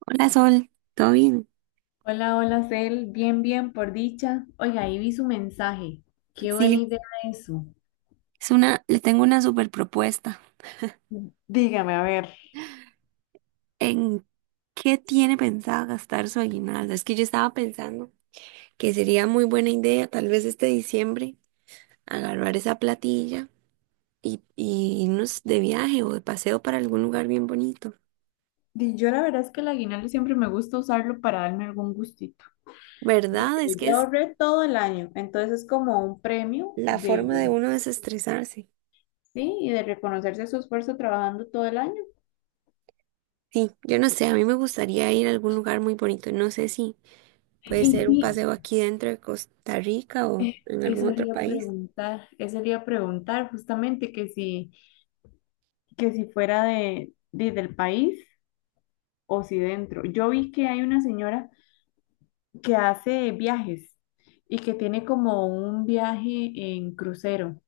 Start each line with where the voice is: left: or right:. right: Hola Sol, ¿todo bien?
left: Hola, hola, Cel. Bien, bien, por dicha. Oiga, ahí vi su mensaje. Qué buena
right: Sí,
left: idea eso.
right: es una, le tengo una super propuesta.
left: Dígame, a ver.
right: ¿En qué tiene pensado gastar su aguinaldo? Es que yo estaba pensando que sería muy buena idea, tal vez este diciembre, agarrar esa platilla y irnos de viaje o de paseo para algún lugar bien bonito.
left: Di, yo la verdad es que el aguinaldo siempre me gusta usarlo para darme algún gustito. Yo
right: ¿Verdad?
left: te
right: Es que
left: ya
right: es
left: ahorré todo el año, entonces es como un premio
right: la
left: de,
right: forma de uno desestresarse.
left: sí, y de reconocerse su esfuerzo trabajando todo el año.
right: Sí, yo no sé, a mí me gustaría ir a algún lugar muy bonito. No sé si puede
left: Y
right: ser un
left: sí,
right: paseo aquí dentro de Costa Rica o en
left: eso
right: algún
left: le
right: otro
left: iba a
right: país.
left: preguntar, justamente que si fuera del país o si dentro. Yo vi que hay una señora que hace viajes y que tiene como un viaje en crucero.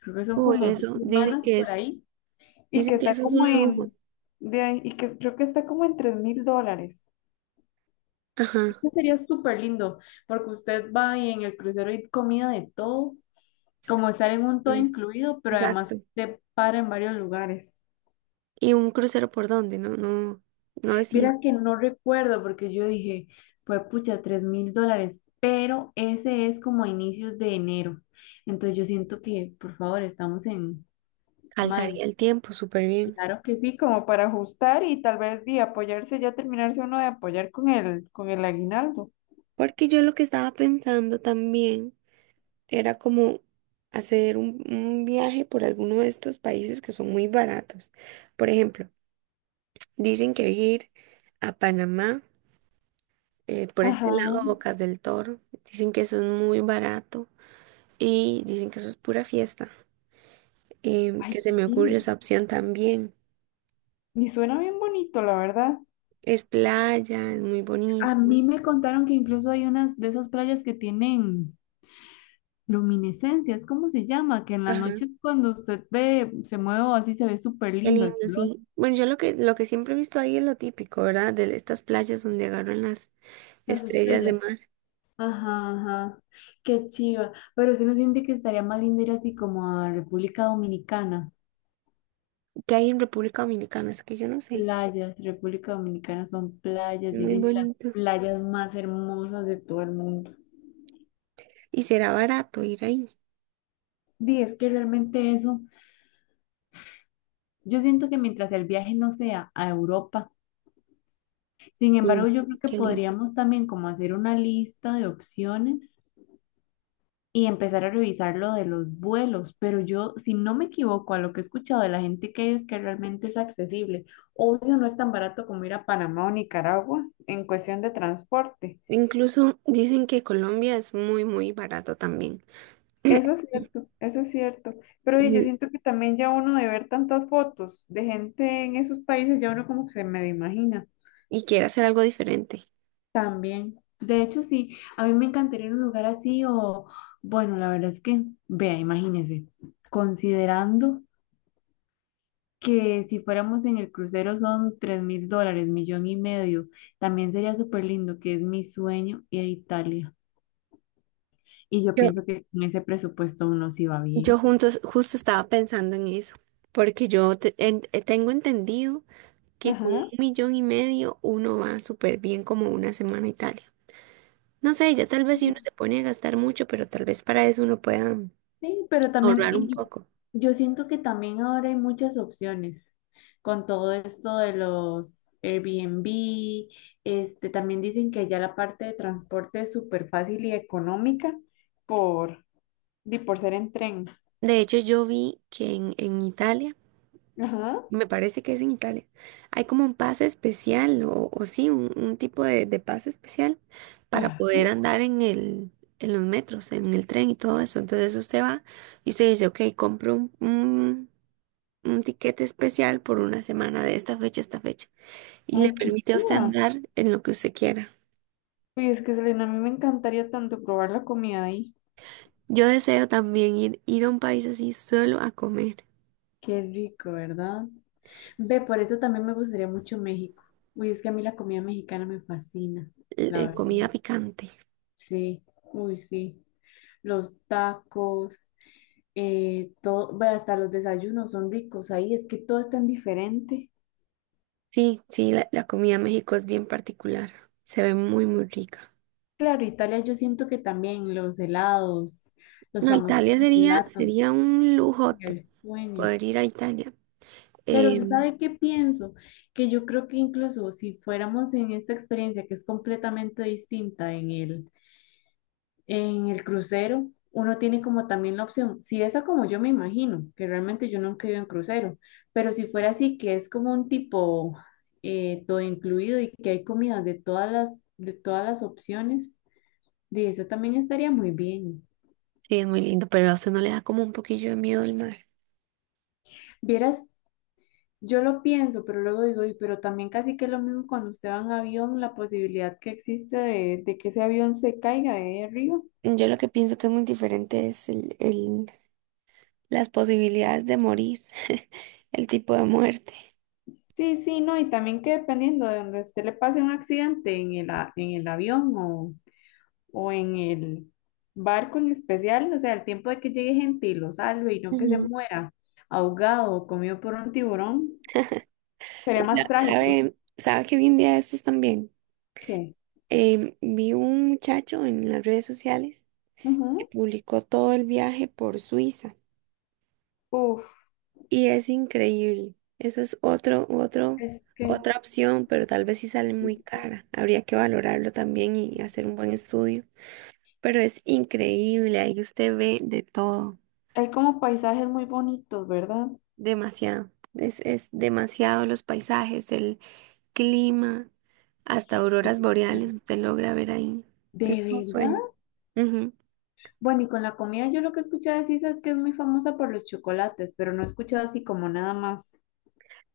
left: Creo que son
right: Uy,
left: como dos
right: eso, dicen
left: semanas
right: que
left: por
right: es,
left: ahí. Y que
right: dicen que
left: está
right: eso es
left: como
right: un lujo.
left: en, y que creo que está como en $3000.
right: Ajá,
left: Esto sería súper lindo porque usted va y en el crucero hay comida de todo, como estar en un todo
right: sí,
left: incluido, pero además
right: exacto.
left: usted para en varios lugares.
right: ¿Y un crucero por dónde? No, no, no decía.
left: Vieras que no recuerdo porque yo dije, pues pucha, $3000, pero ese es como a inicios de enero. Entonces yo siento que, por favor, estamos en mayo.
right: Alzaría el tiempo súper bien.
left: Claro que sí, como para ajustar y tal vez de apoyarse, ya terminarse uno de apoyar con el aguinaldo.
right: Porque yo lo que estaba pensando también era como hacer un viaje por alguno de estos países que son muy baratos. Por ejemplo, dicen que ir a Panamá, por este lado,
left: Ajá.
right: Bocas del Toro, dicen que eso es muy barato y dicen que eso es pura fiesta.
left: Ay,
right: Que se
left: qué
right: me ocurre
left: lindo.
right: esa opción también.
left: Y suena bien bonito, la verdad.
right: Es playa, es muy
left: A
right: bonito.
left: mí me contaron que incluso hay unas de esas playas que tienen luminiscencia, es como se llama, que en las
right: Ajá,
left: noches cuando usted ve, se mueve o así, se ve súper
right: qué
left: lindo el
right: lindo,
left: color.
right: sí. Bueno, yo lo que siempre he visto ahí es lo típico, ¿verdad? De estas playas donde agarran las
left: Las
right: estrellas de
left: estrellas.
right: mar
left: Ajá, ajá. Qué chiva. Pero sí no siente que estaría más lindo ir así como a República Dominicana.
right: que hay en República Dominicana, es que yo no sé,
left: Playas, República Dominicana son playas,
right: es muy
left: dicen que las
right: bonito.
left: playas más hermosas de todo el mundo.
right: Y será barato ir ahí.
left: Sí, es que realmente eso, yo siento que mientras el viaje no sea a Europa, sin embargo,
right: Uy,
left: yo creo que
right: qué lindo.
left: podríamos también como hacer una lista de opciones y empezar a revisar lo de los vuelos, pero yo, si no me equivoco a lo que he escuchado de la gente que es que realmente es accesible, obvio no es tan barato como ir a Panamá o Nicaragua en cuestión de transporte.
right: Incluso dicen que Colombia es muy, muy barato también.
left: Eso es cierto, eso es cierto. Pero oye, yo
right: Y,
left: siento que también ya uno de ver tantas fotos de gente en esos países, ya uno como que se me imagina.
right: y quiere hacer algo diferente.
left: También. De hecho, sí, a mí me encantaría ir a un lugar así o, bueno, la verdad es que, vea, imagínese, considerando que si fuéramos en el crucero son $3000, 1.500.000. También sería súper lindo, que es mi sueño ir a Italia. Y yo
right: Yo,
left: pienso que con ese presupuesto uno sí va bien.
right: Justo estaba pensando en eso, porque tengo entendido que con un
left: Ajá.
right: millón y medio uno va súper bien como una semana a Italia. No sé, ya tal vez si uno se pone a gastar mucho, pero tal vez para eso uno pueda
left: Sí, pero también
right: ahorrar un
left: y yo,
right: poco.
left: yo siento que también ahora hay muchas opciones con todo esto de los Airbnb. Este, también dicen que ya la parte de transporte es súper fácil y económica por, por ser en tren.
right: De hecho, yo vi que en Italia
left: Ajá.
right: me parece que es en Italia. Hay como un pase especial o sí, un tipo de pase especial para
left: Ah,
right: poder andar en el, en los metros, en el tren y todo eso. Entonces usted va y usted dice, ok, compro un tiquete especial por una semana de esta fecha a esta fecha. Y le
left: ay, qué
right: permite a usted
left: chiva.
right: andar en lo que usted quiera.
left: Uy, es que Selena, a mí me encantaría tanto probar la comida ahí.
right: Yo deseo también ir a un país así solo a comer
left: Qué rico, ¿verdad? Ve, por eso también me gustaría mucho México. Uy, es que a mí la comida mexicana me fascina, la verdad.
right: comida picante.
left: Sí, uy, sí. Los tacos, todo, ve, hasta los desayunos son ricos ahí, es que todo es tan diferente.
right: Sí, sí, la comida en México es bien particular. Se ve muy, muy rica.
left: Claro, Italia yo siento que también los helados, los
right: No,
left: famosos
right: Sería
left: gelatos,
right: un lujote
left: el sueño.
right: poder ir a Italia.
left: Pero se
right: Em,
left: sabe qué pienso, que yo creo que incluso si fuéramos en esta experiencia que es completamente distinta en el crucero, uno tiene como también la opción, si esa como yo me imagino, que realmente yo nunca he ido en crucero, pero si fuera así, que es como un tipo todo incluido y que hay comida de todas las opciones, de eso también estaría muy bien.
right: sí, es muy lindo, pero a usted no le da como un poquillo de miedo el mar.
left: Vieras, yo lo pienso, pero luego digo, "Y, pero también casi que es lo mismo cuando usted va en avión, la posibilidad que existe de que ese avión se caiga de ahí arriba."
right: Yo lo que pienso que es muy diferente es las posibilidades de morir, el tipo de muerte.
left: Sí, sí, no, y también que dependiendo de donde a usted le pase un accidente en en el avión o en el barco en especial, o sea, el tiempo de que llegue gente y lo salve y no que se
right: Ujú.
left: muera ahogado o comido por un tiburón, sería
right: O
left: más
right: sea,
left: trágico.
right: ¿ sabe que vi un día de estos también?
left: ¿Qué?
right: Vi un muchacho en las redes sociales que
left: Ujú.
right: publicó todo el viaje por Suiza.
left: Uf,
right: Y es increíble. Eso es
left: es que
right: otra opción, pero tal vez sí sale
left: sí,
right: muy cara. Habría que valorarlo también y hacer un buen estudio. Pero es increíble, ahí usted ve de todo,
left: hay como paisajes muy bonitos, ¿verdad?
right: demasiado. Es demasiado los paisajes, el clima, hasta auroras boreales usted logra ver ahí. Es
left: ¿De
right: un
left: verdad?
right: sueño. Ujú.
left: Bueno, y con la comida yo lo que he escuchado de Suiza es que es muy famosa por los chocolates, pero no he escuchado así como nada más.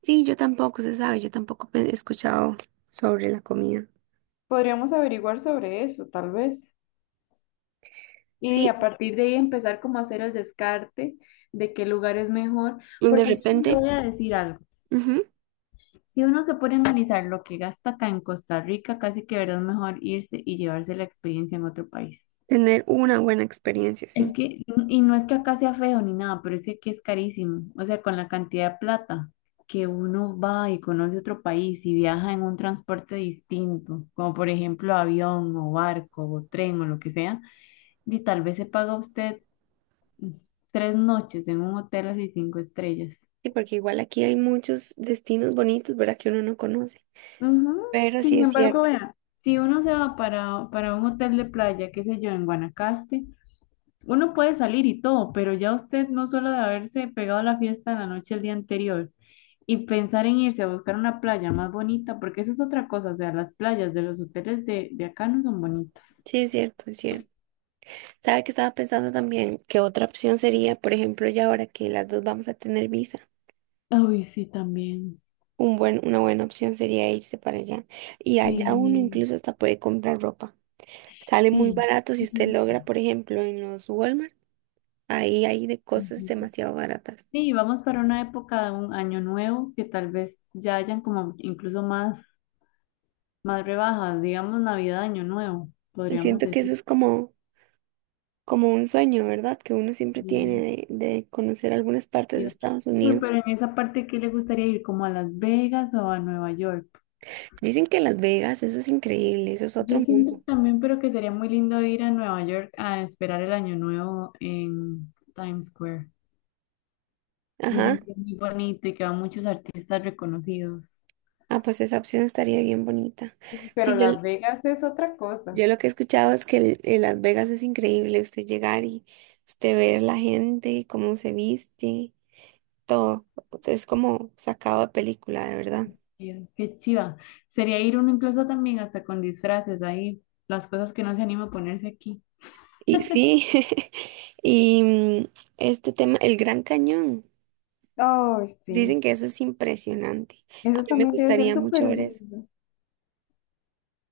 right: Sí, yo tampoco, se sabe, yo tampoco he escuchado sobre la comida.
left: Podríamos averiguar sobre eso, tal vez. Y a
right: Sí,
left: partir de ahí empezar como a hacer el descarte de qué lugar es mejor,
right: de
left: porque yo sí
right: repente.
left: le voy a decir algo.
right: Ujú.
left: Si uno se pone a analizar lo que gasta acá en Costa Rica, casi que verdad es mejor irse y llevarse la experiencia en otro país.
right: Tener una buena experiencia,
left: Es
right: sí.
left: que, y no es que acá sea feo ni nada, pero es que aquí es carísimo. O sea, con la cantidad de plata que uno va y conoce otro país y viaja en un transporte distinto, como por ejemplo avión o barco o tren o lo que sea, y tal vez se paga usted mm, 3 noches en un hotel así cinco estrellas.
right: Sí, porque igual aquí hay muchos destinos bonitos, ¿verdad? Que uno no conoce.
left: Ujú.
right: Pero sí
left: Sin
right: es
left: embargo,
right: cierto.
left: vea, si uno se va para un hotel de playa, qué sé yo, en Guanacaste, uno puede salir y todo, pero ya usted no solo de haberse pegado la fiesta en la noche el día anterior y pensar en irse a buscar una playa más bonita, porque eso es otra cosa, o sea, las playas de los hoteles de acá no son bonitas.
right: Sí, es cierto, es cierto. ¿Sabe que estaba pensando también que otra opción sería, por ejemplo, ya ahora que las dos vamos a tener visa,
left: Uy, sí, también.
right: una buena opción sería irse para allá? Y allá
left: Sí,
right: uno
left: sí.
right: incluso hasta puede comprar ropa. Sale muy
left: Sí,
right: barato si usted logra, por ejemplo, en los Walmart, ahí hay de cosas
left: ujú.
right: demasiado baratas.
left: Sí, vamos para una época de un año nuevo que tal vez ya hayan como incluso más, más rebajas, digamos Navidad, Año Nuevo,
right: Y
left: podríamos
right: siento que eso
left: decir.
right: es como un sueño, ¿verdad? Que uno siempre tiene de conocer algunas partes de
left: Yo,
right: Estados
left: uy,
right: Unidos.
left: pero en esa parte, ¿qué le gustaría ir? ¿Como a Las Vegas o a Nueva York?
right: Dicen que Las Vegas, eso es increíble, eso es otro
left: Yo siento
right: mundo.
left: también, pero que sería muy lindo ir a Nueva York a esperar el año nuevo en Times Square.
right: Ajá.
left: Dicen que es muy bonito y que van muchos artistas reconocidos.
right: Ah, pues esa opción estaría bien bonita.
left: Sí, pero
right: Sí, yo,
left: Las Vegas es otra cosa.
right: yo lo que he escuchado es que el Las Vegas es increíble, usted llegar y usted ver la gente, cómo se viste, todo. Es como sacado de película, de verdad.
left: Qué chiva. Sería ir uno incluso también hasta con disfraces ahí, las cosas que no se anima a ponerse aquí.
right: Y sí, y mm, este tema, el Gran Cañón.
left: Oh,
right: Dicen
left: sí.
right: que eso es impresionante. A
left: Eso
right: mí me
left: también debe ser
right: gustaría
left: súper
right: mucho ver eso.
left: lindo.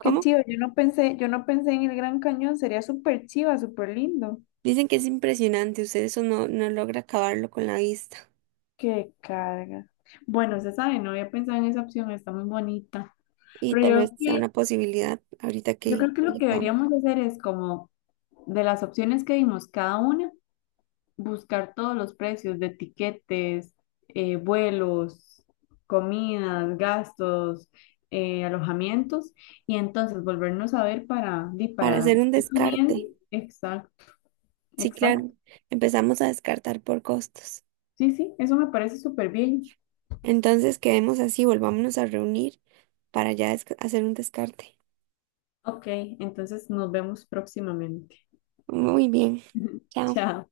left: Qué chido, yo no pensé en el Gran Cañón, sería súper chiva, súper lindo.
right: Dicen que es impresionante. Usted eso no, no logra acabarlo con la vista.
left: Qué carga. Bueno, se sabe, no había pensado en esa opción, está muy bonita.
right: Y
left: Pero
right: tal vez sea una posibilidad ahorita
left: yo
right: que
left: creo que lo que
right: llegamos.
left: deberíamos hacer es como de las opciones que vimos cada una, buscar todos los precios de tiquetes, vuelos, comidas, gastos, alojamientos, y entonces volvernos a ver para,
right: Para
left: para
right: hacer
left: ir
right: un
left: definiendo.
right: descarte.
left: Exacto,
right: Sí, claro.
left: exacto.
right: Empezamos a descartar por costos.
left: Sí, sí, eso me parece súper bien.
right: Entonces quedemos así, volvámonos a reunir para ya hacer un descarte.
left: Ok, entonces nos vemos próximamente.
right: Muy bien. Chao.
left: Chao.